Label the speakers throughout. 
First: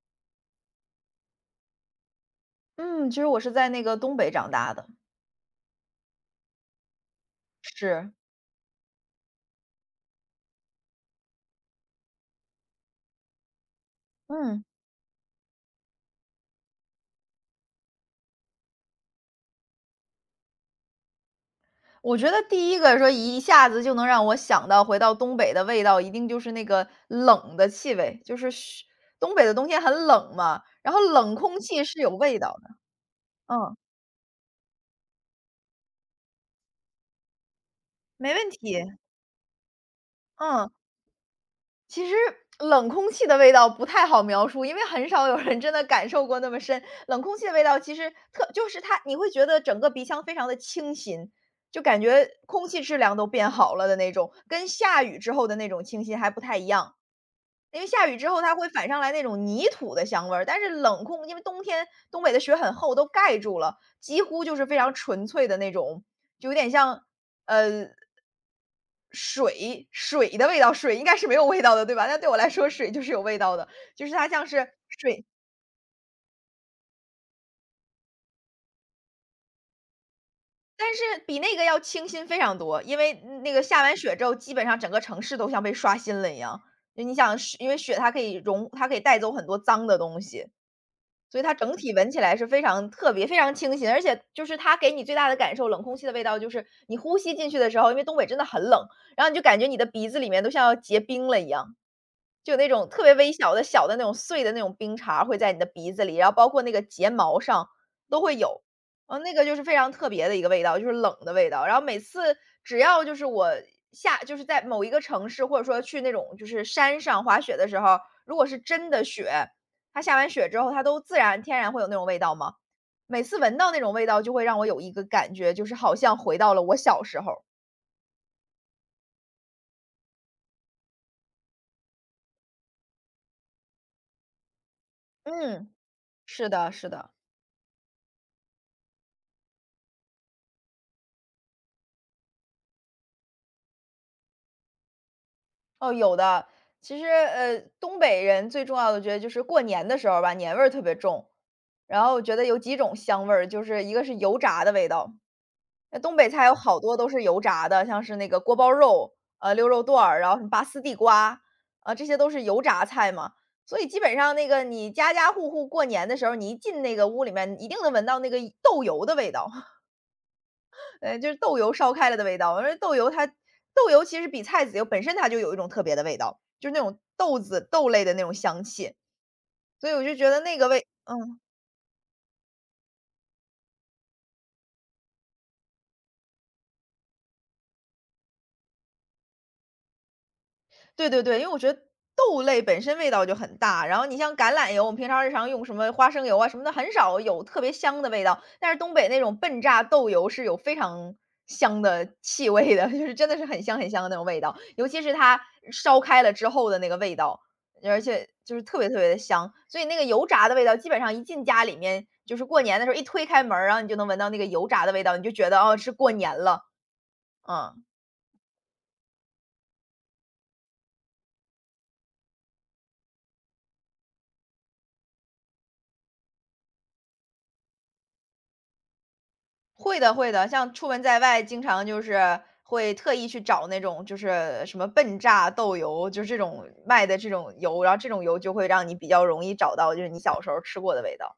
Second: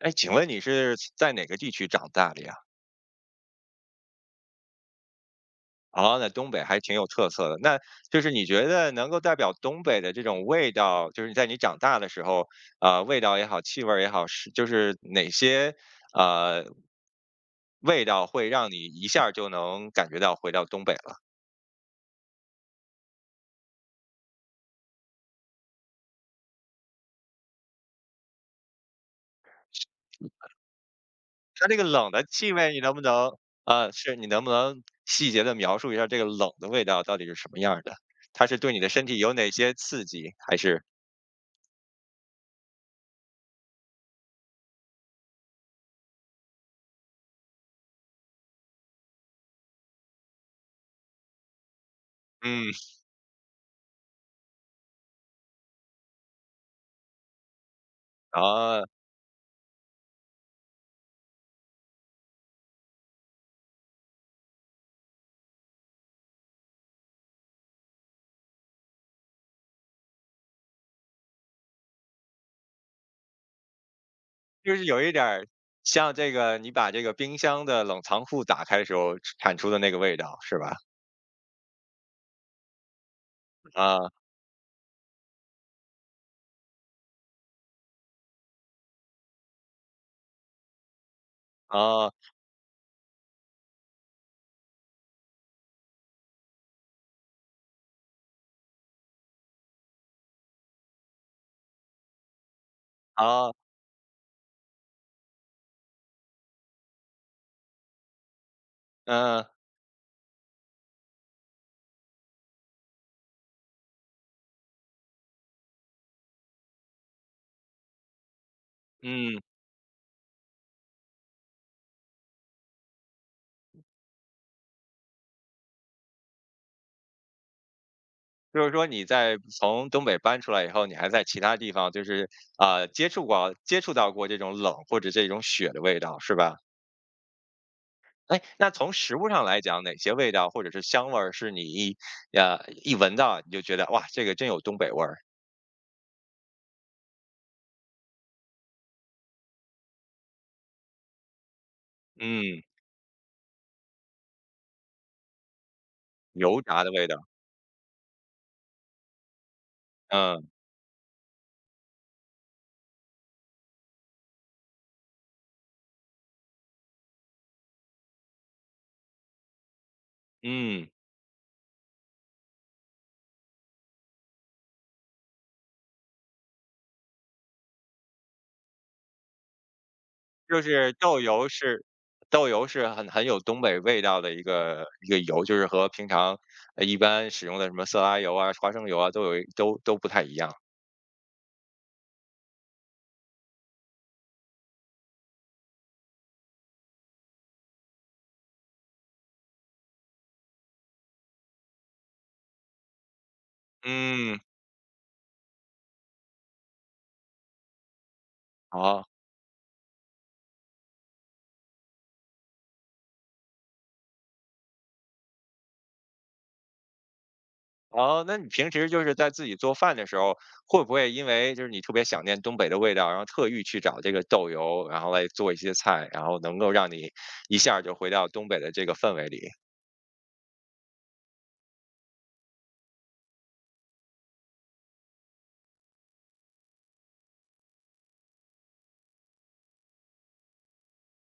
Speaker 1: 哎，请问你是在哪个地区长大的呀？
Speaker 2: 嗯，其实我是在那个东北长大的。
Speaker 1: 哦，那东北还挺有特色的。那
Speaker 2: 是。
Speaker 1: 就是你觉得能够代表东北的这种味道，就是在你长大的时候，味道也好，气味儿也好，是
Speaker 2: 嗯，
Speaker 1: 就是哪些呃味道会让你一下儿就能感觉到回到东北了？
Speaker 2: 我觉得第一个说一下子就能让我想到回到东北的味道，一定就是那个冷的气味，就是嘘东北的冬天很冷嘛，然后冷空
Speaker 1: 它这个
Speaker 2: 气是
Speaker 1: 冷
Speaker 2: 有
Speaker 1: 的
Speaker 2: 味
Speaker 1: 气
Speaker 2: 道的。
Speaker 1: 味，
Speaker 2: 嗯，
Speaker 1: 你能不能细节的描述一下这个冷的味道到底是什么样儿的？
Speaker 2: 没
Speaker 1: 它
Speaker 2: 问
Speaker 1: 是对你
Speaker 2: 题。
Speaker 1: 的身体有哪些刺激？还
Speaker 2: 嗯。
Speaker 1: 是
Speaker 2: 其实冷空气的味道不太好描述，因为很少有人真的感受过那么深。冷空气的味道其实特就是它，你会觉得整个鼻腔非常的清新，就感觉空
Speaker 1: 嗯
Speaker 2: 气质量都变好了的那种，跟下雨之后的那种清新还不太一样。因为下雨之后它会
Speaker 1: 啊？
Speaker 2: 反
Speaker 1: 哦
Speaker 2: 上来那种泥土的香味儿，但是冷空因为冬天东北的雪很厚，都盖住了，几乎就是非常纯粹的那种，就有点像，呃，水的味道，水应该是没有味道的，对吧？那对我来说水就是有味道的，就是它像是
Speaker 1: 就是有一点
Speaker 2: 水
Speaker 1: 儿像这个，你把这个冰箱的冷藏库打开的时候产出的那个味道，是吧？
Speaker 2: 但是比那个要清新非常多，因为那个下完
Speaker 1: 啊
Speaker 2: 雪之后，基本上整个城市都像被刷新了一样。就你想是因为雪它可以融它可以带走很多脏的东西，所以它整体
Speaker 1: 啊
Speaker 2: 闻起来是非常特别、非常清新，而且就是它给你最大的感受，冷空气的味道就是你呼吸进去的时候，因为东北真的很冷，然后你就感觉你的鼻子里面都像要结冰了一样，就有那种特别微
Speaker 1: 啊，
Speaker 2: 小的、小的那种碎的那种冰碴儿会在你的鼻子里，然后包括那个睫毛上都会有。那
Speaker 1: 嗯
Speaker 2: 个就是非常特别的一个味道，就是冷的味道。然后每次只要就是我下就是在某一个城市，或者说去那种就是山上滑雪的时候，如果是真的雪。
Speaker 1: 嗯，
Speaker 2: 它下完雪之后，它都自然天然会有那种味道吗？每次闻到那种味道，就会让我有一个感觉，就是好像回到了我小时候。
Speaker 1: 就是说你在从东北搬出来以后，你还在其他地方就是接触到过这种冷或者这种雪
Speaker 2: 嗯，
Speaker 1: 的味道，是
Speaker 2: 是
Speaker 1: 吧？
Speaker 2: 的，是的。
Speaker 1: 哎，那从食物上来讲，哪些味道或者是香味儿是你一闻到你就觉得哇，这个真有东北味儿？
Speaker 2: 哦，有的。其实，东北人最重要的，我觉得就是过年的时候吧，年味儿特别重。然后我觉得有
Speaker 1: 嗯，
Speaker 2: 几种香味儿，就是一个是油炸的味道。那东北菜有
Speaker 1: 油
Speaker 2: 好
Speaker 1: 炸的
Speaker 2: 多
Speaker 1: 味
Speaker 2: 都
Speaker 1: 道，
Speaker 2: 是油炸的，像是那个锅包肉，溜肉段儿，然后什
Speaker 1: 嗯
Speaker 2: 么拔丝地瓜，啊，这些都是油炸菜嘛。所以基本上那个你家家户户过年的时候，你一进那个屋里面，一定能闻到那个豆油的味道。
Speaker 1: 嗯。
Speaker 2: 就是豆油烧开了的味道。因为豆油其实比菜籽油本身它就有一种特别的味道，就是那种豆子豆类的那种香气，所以我就觉得那
Speaker 1: 就
Speaker 2: 个味
Speaker 1: 是豆
Speaker 2: 嗯。
Speaker 1: 油是豆油是很有东北味道的一个油，就是和平常一般使用的什么色拉油啊、花生油啊都不太一样。
Speaker 2: 对对对，因为我觉得豆类本身味道就很大，然后你像橄榄油，我们平常日常用什么花生油啊什么的，很少有特别香的味道。但是东北那种笨榨豆油是有非常香的气味的。就是真的是很香很香的那种
Speaker 1: 嗯，
Speaker 2: 味道，尤其是它烧开了之后的那个味道，而且就是特别特
Speaker 1: 好，
Speaker 2: 别的香。所以那个油炸的味道，基本上一进家里面，就是过年的时候一推开门儿，然后你就能闻到那个油炸的味道，你就觉得哦是过年了。嗯。
Speaker 1: 好，那你平时就是在自己做饭的时候，会不会因为就是你特别想念东北的味道，然后特意去找这个豆油，然后来做一些菜，然后能够让你一下儿就回到东北的这个氛围里？
Speaker 2: 会的会的，像出门在外，经常就是会特意去找那种就是什么笨榨豆油，就是这种卖的这种油，然后这种油就会让你比较容易找到，就是你小时候吃过的味道。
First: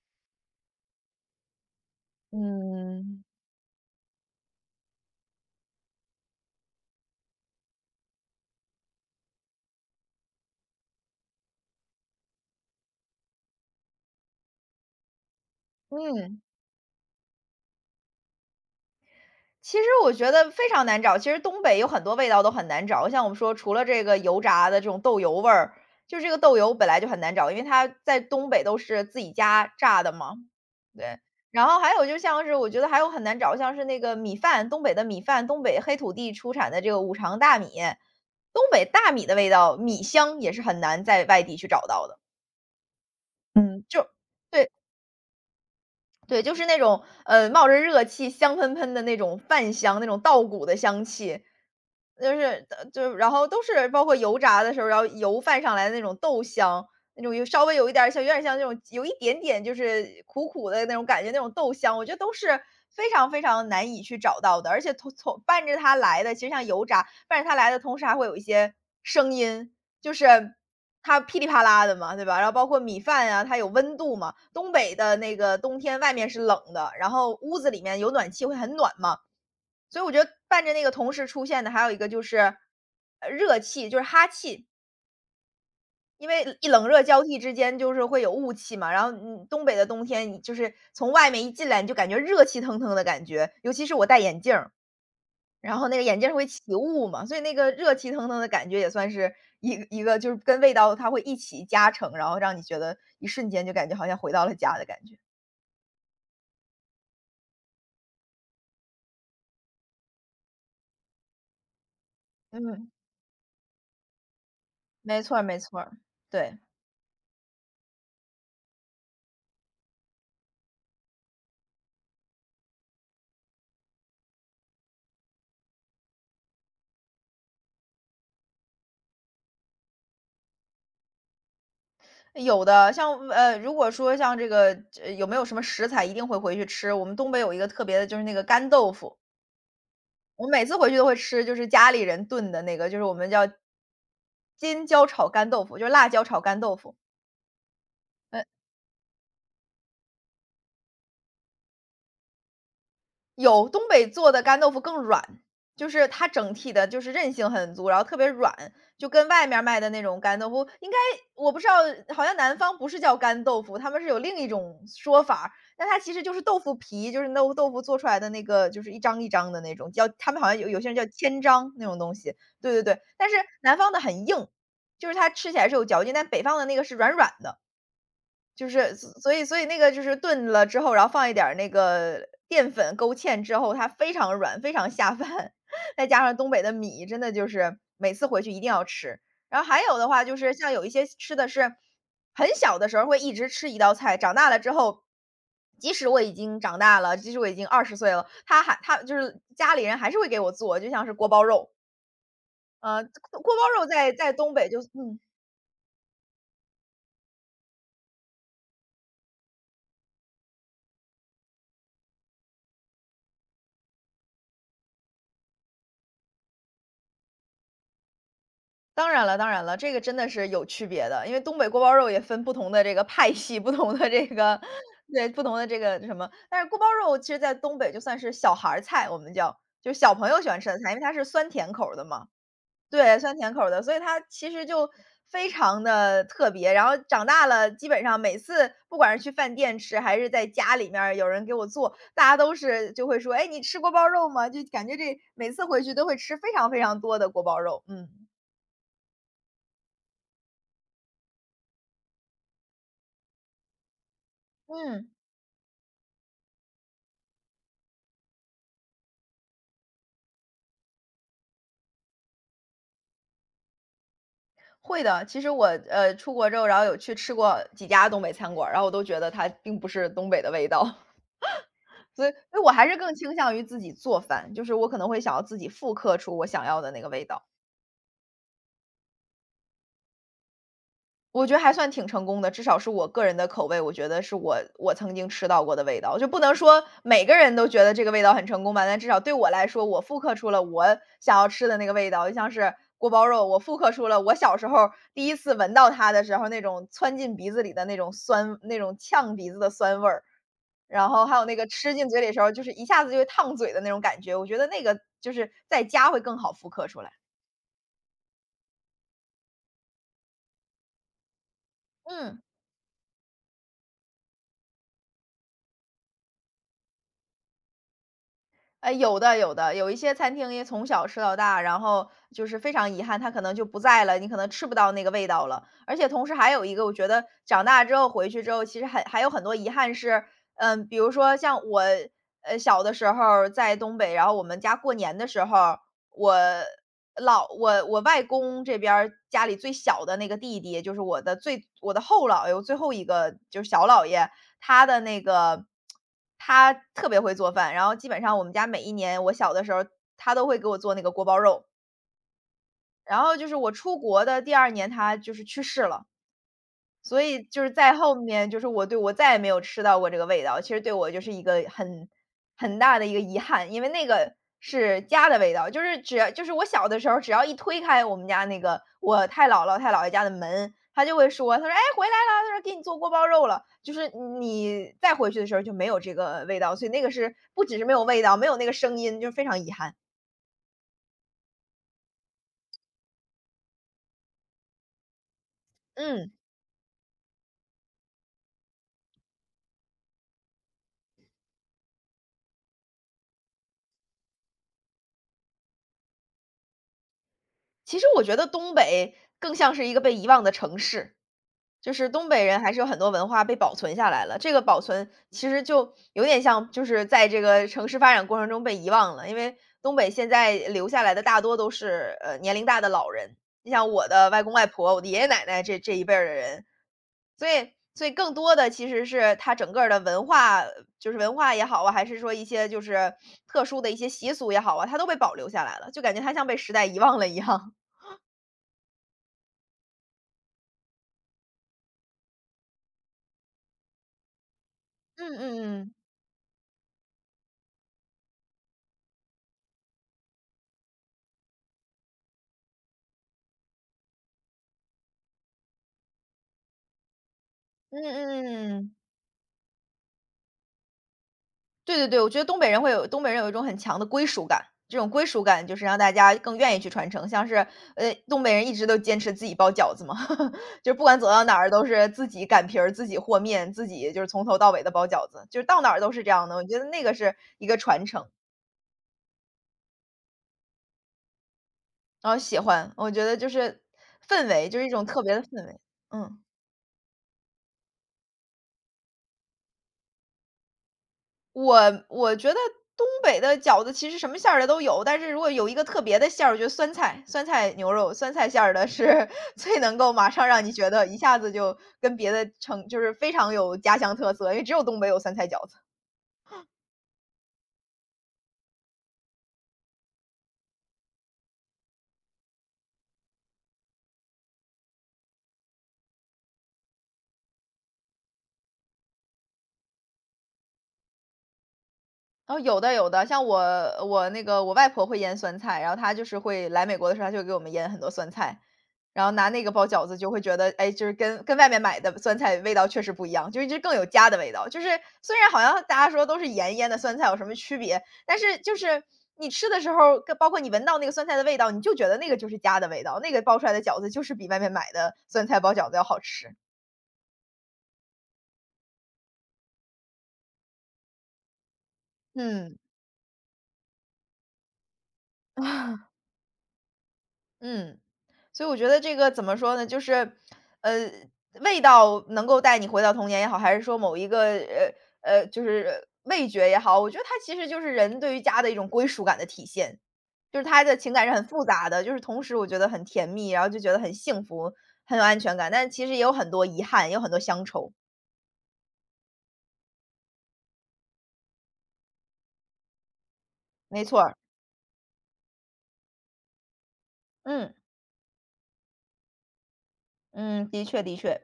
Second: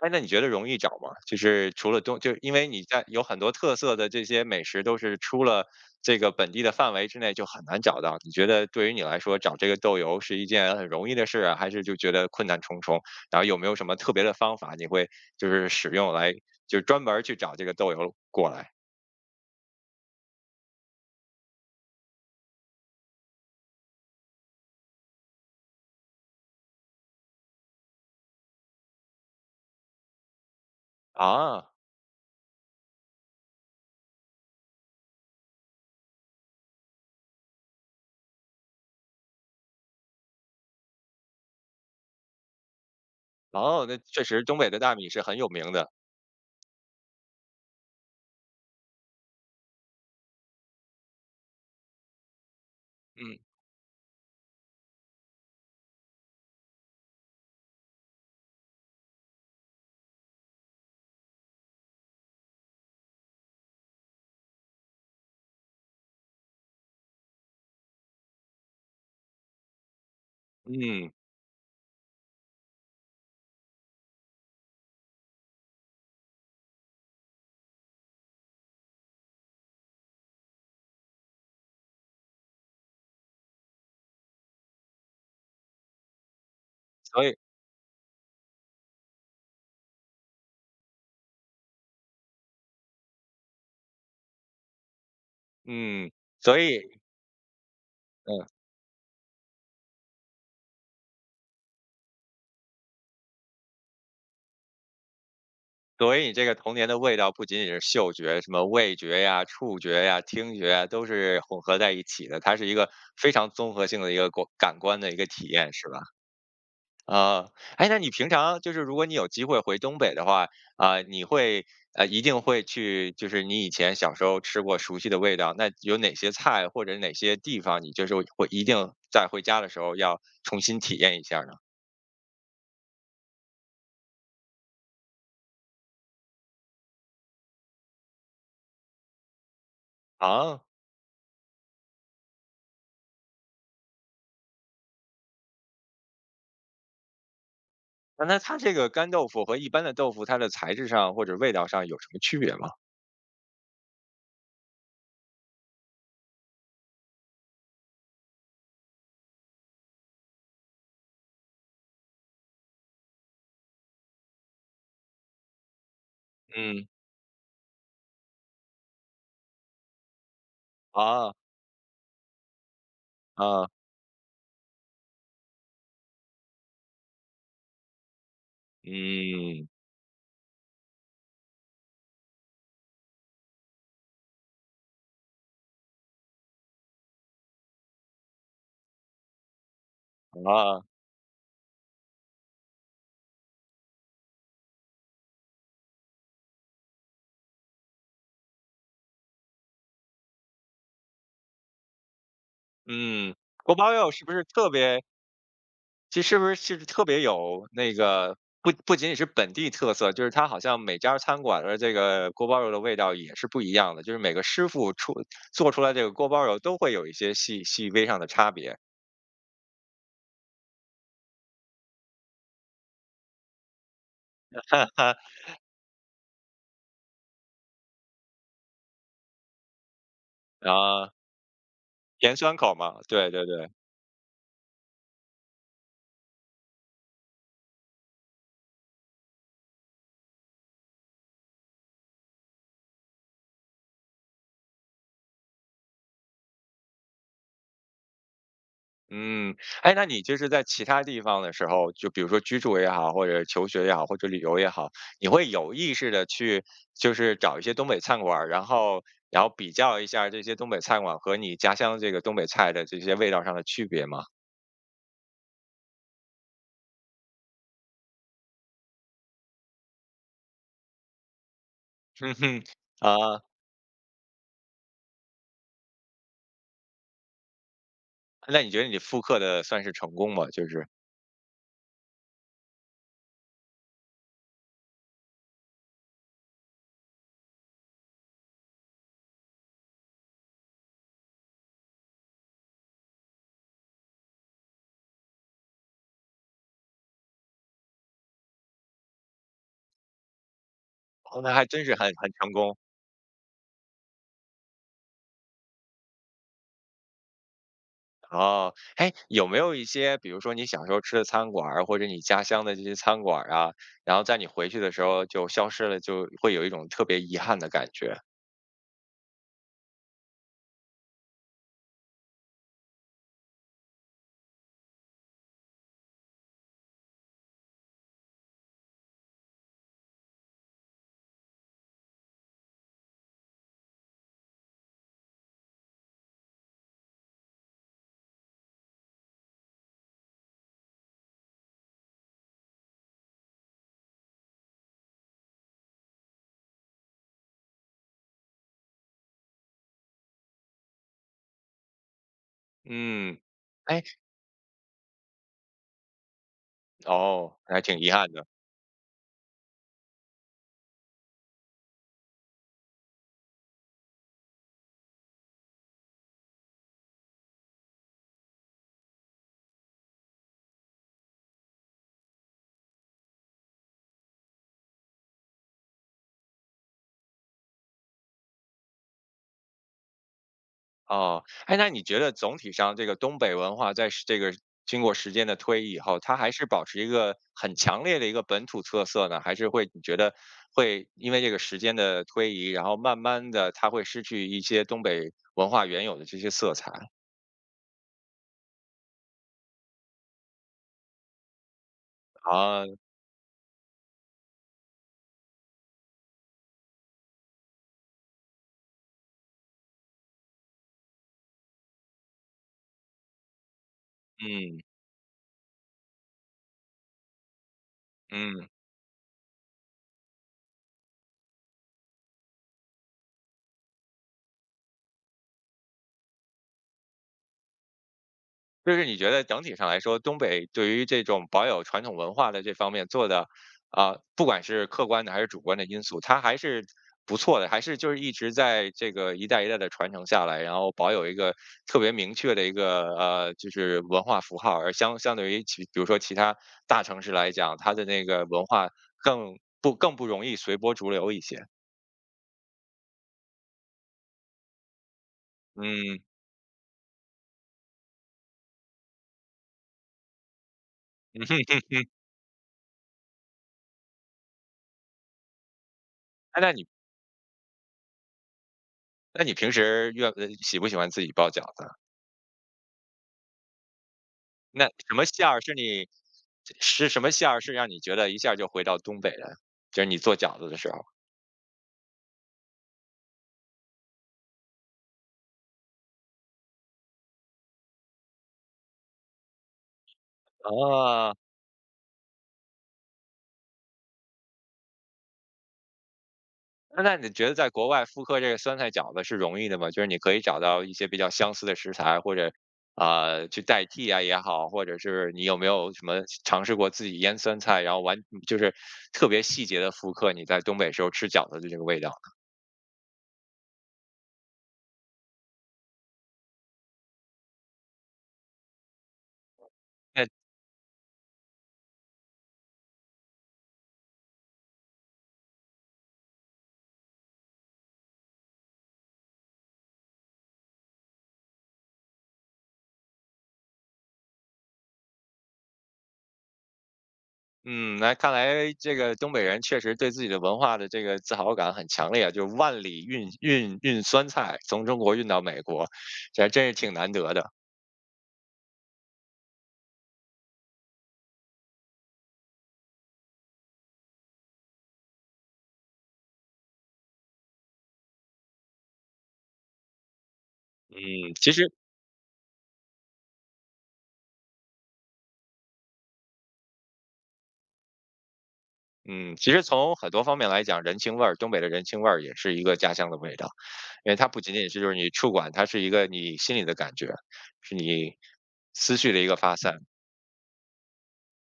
Speaker 1: 哎，那你觉得容易找吗？就是除了东，就是因为你在有
Speaker 2: 嗯，
Speaker 1: 很多特色的这些美食都是出了这个本地的范围之内就很难找到。你觉得对于你来说找这个豆油是一件很容易的事啊，还是就觉得困难重重？然后有没有什么特别的方法你会就是使用来
Speaker 2: 嗯。
Speaker 1: 就是专门儿去找这个豆油过来
Speaker 2: 其实我觉得非常难找，其实东北有很多味道都很难找，像我们说除了这个油炸的这种豆油味儿，就这个豆油本来就很难找，因为它在东北都是自己家榨的嘛。对，然
Speaker 1: 啊？
Speaker 2: 后还有就像是我觉得还有很难找，像是那个米饭，东北的米饭，东北黑土地出产的这个五常大米，东北大米的味道，米香也是很难在外地去找到的。
Speaker 1: 哦，
Speaker 2: 嗯。
Speaker 1: 那
Speaker 2: 就
Speaker 1: 确实东北
Speaker 2: 对，
Speaker 1: 的大米是很有名的，
Speaker 2: 对，就是那种，冒着热气、香喷喷的那种饭香，那种稻谷的香气。就是就然
Speaker 1: 嗯
Speaker 2: 后都是包括油炸的时候，然后油泛上来的那种豆香，那种有稍微有一点儿像有点像那种有一点点就是苦苦的那种感觉，那种豆香，我觉得都是非常非常难以去找到的。而且从伴着它来的，其实像油炸，伴着它来的同时还会有一些声音，就是
Speaker 1: 嗯，
Speaker 2: 它噼里啪啦的嘛，对吧？然后包括米饭啊，它有温度嘛。东北的那个冬天外面是冷的，然后屋子里面有暖气会很暖嘛。所以我觉得伴着那个同时出现的还有一个就是，热气，就是哈气。因为一冷热交
Speaker 1: 所以
Speaker 2: 替之间就是会有雾气嘛，然后,东北的冬天，你就是从外面一进来你就感觉热气腾腾的感觉，尤其是我戴眼镜儿。然后那个
Speaker 1: 嗯，
Speaker 2: 眼镜儿会
Speaker 1: 所
Speaker 2: 起
Speaker 1: 以
Speaker 2: 雾嘛，所以那个热气腾腾
Speaker 1: 嗯。
Speaker 2: 的感觉也算是一个就是跟味道它会一起加成，然后让你觉得一瞬间就感觉好像回到了家的感觉。
Speaker 1: 所以你这个童年的味道不仅仅是嗅觉，什么味觉呀、触觉呀、听觉呀，都是混合在一起的。它是一个
Speaker 2: 嗯，
Speaker 1: 非常综合性的一个过感官的一
Speaker 2: 没
Speaker 1: 个
Speaker 2: 错儿
Speaker 1: 体
Speaker 2: 没
Speaker 1: 验，
Speaker 2: 错
Speaker 1: 是
Speaker 2: 儿，
Speaker 1: 吧？
Speaker 2: 对。
Speaker 1: 啊，哎，那你平常就是如果你有机会回东北的话，啊、你会一定会去，就是你以前小时候吃过熟悉的味道，那有哪些菜或者哪些地方，你就是会一定在回家的时候要重新体验一下呢？
Speaker 2: 有的，像如果说像这个，有没有什么食材一定会回去吃？我们东北有一个特别的，就是那个干豆腐，我
Speaker 1: 啊，
Speaker 2: 每次回去都会吃，就是家里人炖的那个，就是我们叫尖椒炒干豆腐，就是辣椒炒干豆腐。
Speaker 1: 啊那
Speaker 2: 呃
Speaker 1: 它这个干豆腐和一般的豆腐，它的材质上或者味道上有什么区别吗？
Speaker 2: 有，东北做的干豆腐更软，就是它整体的就是韧性很足，然后特别软，就跟外面儿卖的那种干豆腐应该我不知道，好像南方不是叫干豆腐，他们是有另一种说法儿但它其实就是豆腐
Speaker 1: 嗯，
Speaker 2: 皮，就是豆腐做出来的那个就是一张一张的那种，叫他们好像有有些人叫
Speaker 1: 啊
Speaker 2: 千张那种东西，对对对，但是
Speaker 1: 啊，
Speaker 2: 南方的很硬，就是它吃起来是有嚼劲，但北方的那个是软软的。就是所以所以
Speaker 1: 嗯
Speaker 2: 那个就是炖了之后，然后放一点儿那个淀粉勾芡之后，它非常软，非常下饭。再加上东北的米，真的就是每次回去一定要吃。然后还有的话就是像
Speaker 1: 啊
Speaker 2: 有一些吃的是很小的时候会一直吃一道菜，长大了之后，即使我已经长大了，即使我已经二十岁了，他还他就是家里人还是会给我做，就像是锅包肉。
Speaker 1: 嗯，
Speaker 2: 锅包
Speaker 1: 锅
Speaker 2: 肉
Speaker 1: 包肉
Speaker 2: 在
Speaker 1: 是不
Speaker 2: 在
Speaker 1: 是
Speaker 2: 东北
Speaker 1: 特
Speaker 2: 就
Speaker 1: 别？
Speaker 2: 嗯。
Speaker 1: 其实是不是特别有那个不仅仅是本地特色，就是它好像每家餐馆的这个锅包肉的味道也是不一样的，就是每个师傅做出来这个锅包肉都会有一些细细微上的差别
Speaker 2: 当然了当然了，这个真的是有区别的。因为东北锅包肉也分不同的这个派系，不同的这个对，不 同的这个什么。但是锅包肉其实在东北就算是小孩儿菜，我们叫，就是小朋友喜欢吃的菜，因为
Speaker 1: 啊，
Speaker 2: 它是酸甜口儿的嘛。
Speaker 1: 盐酸口嘛，
Speaker 2: 对，
Speaker 1: 对
Speaker 2: 酸
Speaker 1: 对
Speaker 2: 甜口儿
Speaker 1: 对。
Speaker 2: 的，所以它其实就非常的特别。然后长大了，基本上每次不管是去饭店吃，还是在家里面儿有人给我做，大家都是就会说："哎，你吃锅包肉吗？"就感觉这每次回去都会吃非常非常多的锅包肉，嗯，
Speaker 1: 嗯，哎，那你就是在其他地方的时候，就比如说居住也好，或者求学也好，或者旅游也好，
Speaker 2: 嗯。
Speaker 1: 你会有意识的去就是找一些东北餐馆儿，然后比较一下这些东北餐馆和你家乡这个东北菜的这些味道上的区别吗？
Speaker 2: 会的，其实我出国之后，然后有去吃过几家东北餐馆儿，然后我都觉得它并不是东北的味道，所以
Speaker 1: 哼
Speaker 2: 所
Speaker 1: 哼，
Speaker 2: 以我还是更倾
Speaker 1: 啊，
Speaker 2: 向于自己做饭，就是我可能会想要自己复刻出我想要的那个味道。
Speaker 1: 那你觉得你复刻的算是成功吗？就是，
Speaker 2: 我觉得还算挺成功的，至少是我个人的口味，我觉得是我曾经吃到过的味道。就不能说每个人都觉得这个味道很成功吧，但至少对我来说，我复刻出了我想要吃的那个味道。就像是锅包肉，我复刻出了我小时候第一次闻到它的时候那种窜进鼻子里的那种酸，那种呛鼻子的酸味儿。然后还
Speaker 1: 哦，
Speaker 2: 有
Speaker 1: 那
Speaker 2: 那
Speaker 1: 还
Speaker 2: 个
Speaker 1: 真是
Speaker 2: 吃进
Speaker 1: 很
Speaker 2: 嘴里
Speaker 1: 很
Speaker 2: 的时
Speaker 1: 成
Speaker 2: 候，就是
Speaker 1: 功。
Speaker 2: 一下子就会烫嘴的那种感觉，我觉得那个就是在家会更好复刻出来。
Speaker 1: 哦，哎，有没有一些，比如说你小时候吃的餐馆儿，或者你
Speaker 2: 嗯。
Speaker 1: 家乡的这些餐馆儿啊，然后在你回去的时候就消失了，就会有一种特别遗憾的感觉？
Speaker 2: 哎，有的有的，有一些餐厅因从小吃到大，然后就是非常遗憾，它可能就不在了，你可能吃不到那个味道了。而且同时还有一个，我觉得长大之后回去之后，其实还有很多遗憾是，嗯，比如说像我，小的时候儿在东北，然后我们家过年的时候儿我老我我外公这边儿家里最小的那个弟弟，就是我的后姥爷，我最后一个就是小姥爷，他的那个他特别会做饭，然后基本上我们家每一年我小的时候，他都会给我做那个锅包肉。然后
Speaker 1: 嗯，
Speaker 2: 就是我出
Speaker 1: 哎，
Speaker 2: 国的第二年，他就是去世了。所以
Speaker 1: 哦，
Speaker 2: 就是
Speaker 1: 还
Speaker 2: 在
Speaker 1: 挺遗
Speaker 2: 后
Speaker 1: 憾的。
Speaker 2: 面，就是我再也没有吃到过这个味道，其实对我就是一个很大的一个遗憾，因为那个是家的味道，就是只要就是我小的时候，只要一推开我们家那个我太姥姥太姥爷家的门，他就会说，他说：“哎，回来了，他说：“给你做锅包肉了。”就是你再回去的时候就没有这个味道，所以那个是不只是没有味道，没有那个声音，就是非常遗憾。
Speaker 1: 哦，哎，那你觉得总体上这个东北文化这个经过时间的推移以后，
Speaker 2: 嗯，
Speaker 1: 它还是保持一个很强烈的一个本土特色呢？还是会你觉得会因为这个时间的推移，然后慢慢的它会失去一些东北文化原有的这些色彩
Speaker 2: 其实我觉得东北更像是一个被遗忘的城市。就是东北人还是
Speaker 1: 啊？
Speaker 2: 有很多文化被保存下来了，这个保存其实就有点像，就是在这个城市发展过程中被遗忘了。因为东北现在留下来的大多都是年龄大的老人，你像我的外公外
Speaker 1: 嗯
Speaker 2: 婆、我的爷爷奶奶这一辈儿的人，所以更多
Speaker 1: 嗯，
Speaker 2: 的其实是他整个儿的文化，就是文化也好啊，还是说一些就是特殊的一些习俗也好啊，它都被保留下来了，就感觉它像被时代遗忘了一样。
Speaker 1: 就是你觉得整体上来说，东北对于这种保有传统文化的这方面做的，啊、不管是客观的还是主观的因素，它还是不错的，还是就是一直在这个一代一代的传承下来，然后保有一个特别明确的一个呃，就是文化符号，而相对于比如说其他大城市来讲，它
Speaker 2: 嗯嗯
Speaker 1: 的
Speaker 2: 嗯
Speaker 1: 那个
Speaker 2: 嗯
Speaker 1: 文
Speaker 2: 嗯
Speaker 1: 化
Speaker 2: 嗯。
Speaker 1: 更不容易随波逐流一些。
Speaker 2: 对对对，我觉得东北人有一种很强的归属感，这种归属感就是让大
Speaker 1: 嗯，
Speaker 2: 家更愿意去传承。像是，东北人一直都坚持自己包饺子嘛，就是不管走到哪儿都是 自己擀皮儿、自己和面、自己就是从头到尾的包饺子，就是到哪儿都是这样的。
Speaker 1: 哎
Speaker 2: 我
Speaker 1: 那
Speaker 2: 觉得
Speaker 1: 你
Speaker 2: 那个是一个传承，
Speaker 1: 那你平时喜不喜欢自己包饺子？
Speaker 2: 然后喜欢，我觉得就是氛围，就
Speaker 1: 那
Speaker 2: 是一种
Speaker 1: 什
Speaker 2: 特
Speaker 1: 么
Speaker 2: 别的
Speaker 1: 馅儿
Speaker 2: 氛
Speaker 1: 是
Speaker 2: 围，
Speaker 1: 你
Speaker 2: 嗯。
Speaker 1: 是什么馅儿是让你觉得一下就回到东北了？就是你做饺子的时候。
Speaker 2: 我我觉得东北的饺子其实什么馅儿的都有，但是如果有一个特别的馅儿，我觉得酸菜牛肉、酸菜馅儿的是 最能够马上让你觉得一
Speaker 1: 啊。
Speaker 2: 下子就跟别的城就是非常有家乡特色，因为只有东北有酸菜饺子。
Speaker 1: 那你觉得在国外复刻这个酸菜饺子是容易的吗？就是你可以找到一些比较相似的食材，或者啊，呃，去代替啊也好，或者是你有没有什么尝试过自己腌酸菜，然后就是特别细节的复刻你在东北时候吃饺子的这个味道？
Speaker 2: 哦，有的有的，像我我那个我外婆会腌酸菜，然后她就是会来美国的时候，她就会给我们腌很多酸菜，然后拿那个包饺子，就会觉得，哎，就是跟外面买的酸菜味道确实不一样，就是这更有家的味道。就是虽然好像大家说都是盐腌的酸菜有什么区别，但是就是你吃的时候，跟包括你闻到那个酸菜的味道，你就觉得那个就是家的味道，那个包出来的饺子就是比外面买的酸菜包饺子要好吃。
Speaker 1: 嗯，那看来这个东北人确实对自己的文化的这个自豪感很强烈啊，就是
Speaker 2: 嗯
Speaker 1: 万里运酸菜从中国运到美国，这还真是挺难得的。
Speaker 2: 嗯。所以我觉得这个怎么说呢，就是，呃，味道能够带你回到童年也好，还是说某一个，就是味觉也好，我觉得它其实就是人对于家的一种归属感的体现。就是他的情感是
Speaker 1: 嗯，
Speaker 2: 很
Speaker 1: 其
Speaker 2: 复
Speaker 1: 实
Speaker 2: 杂的，就是同时我觉得很甜蜜，然后就觉得很幸福，很有安全感，但其实也有很多遗憾，也有很多乡愁。
Speaker 1: 嗯，其实从很多方面来讲，人情味儿，东北的人情味儿也是一个家乡的味道，
Speaker 2: 没
Speaker 1: 因为
Speaker 2: 错
Speaker 1: 它
Speaker 2: 儿，
Speaker 1: 不仅仅是就是你触感，它是一个你心里的感觉，
Speaker 2: 嗯，
Speaker 1: 是你思绪的一个发散。
Speaker 2: 嗯，的确的确，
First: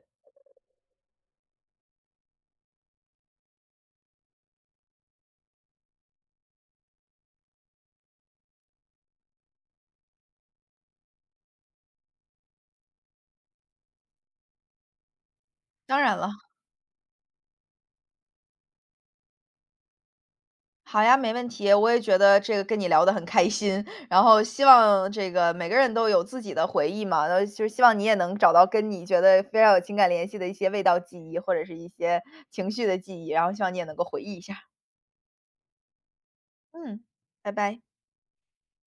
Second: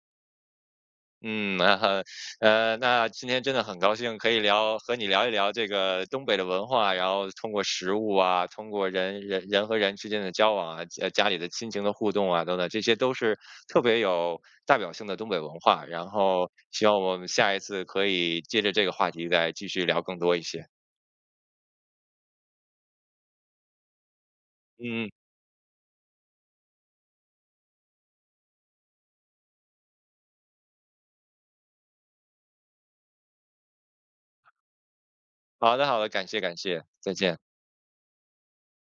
Speaker 1: 嗯，那今天真的很高兴可以和你聊一聊这个东北的文化，然后通过食物啊，通过人和人之间的交往啊，呃，家里的亲情的互动啊，等等，这些都是特别有代表性的东北文化。
Speaker 2: 当
Speaker 1: 然
Speaker 2: 然了。
Speaker 1: 后希望我们下一次可以接着这个话题再继续聊更多一些。
Speaker 2: 好呀，没问题。我也觉得这个跟你聊得很开心，然后希
Speaker 1: 嗯，
Speaker 2: 望这个每个人都有自己的回忆嘛，然后就是希望你也能找到跟你觉得非常有情感联系的一些味道记忆，或者是一些情绪的记忆，然后希望你也能够回忆一下。
Speaker 1: 好的，好的，感谢感谢，
Speaker 2: 嗯，
Speaker 1: 再见。
Speaker 2: 拜拜。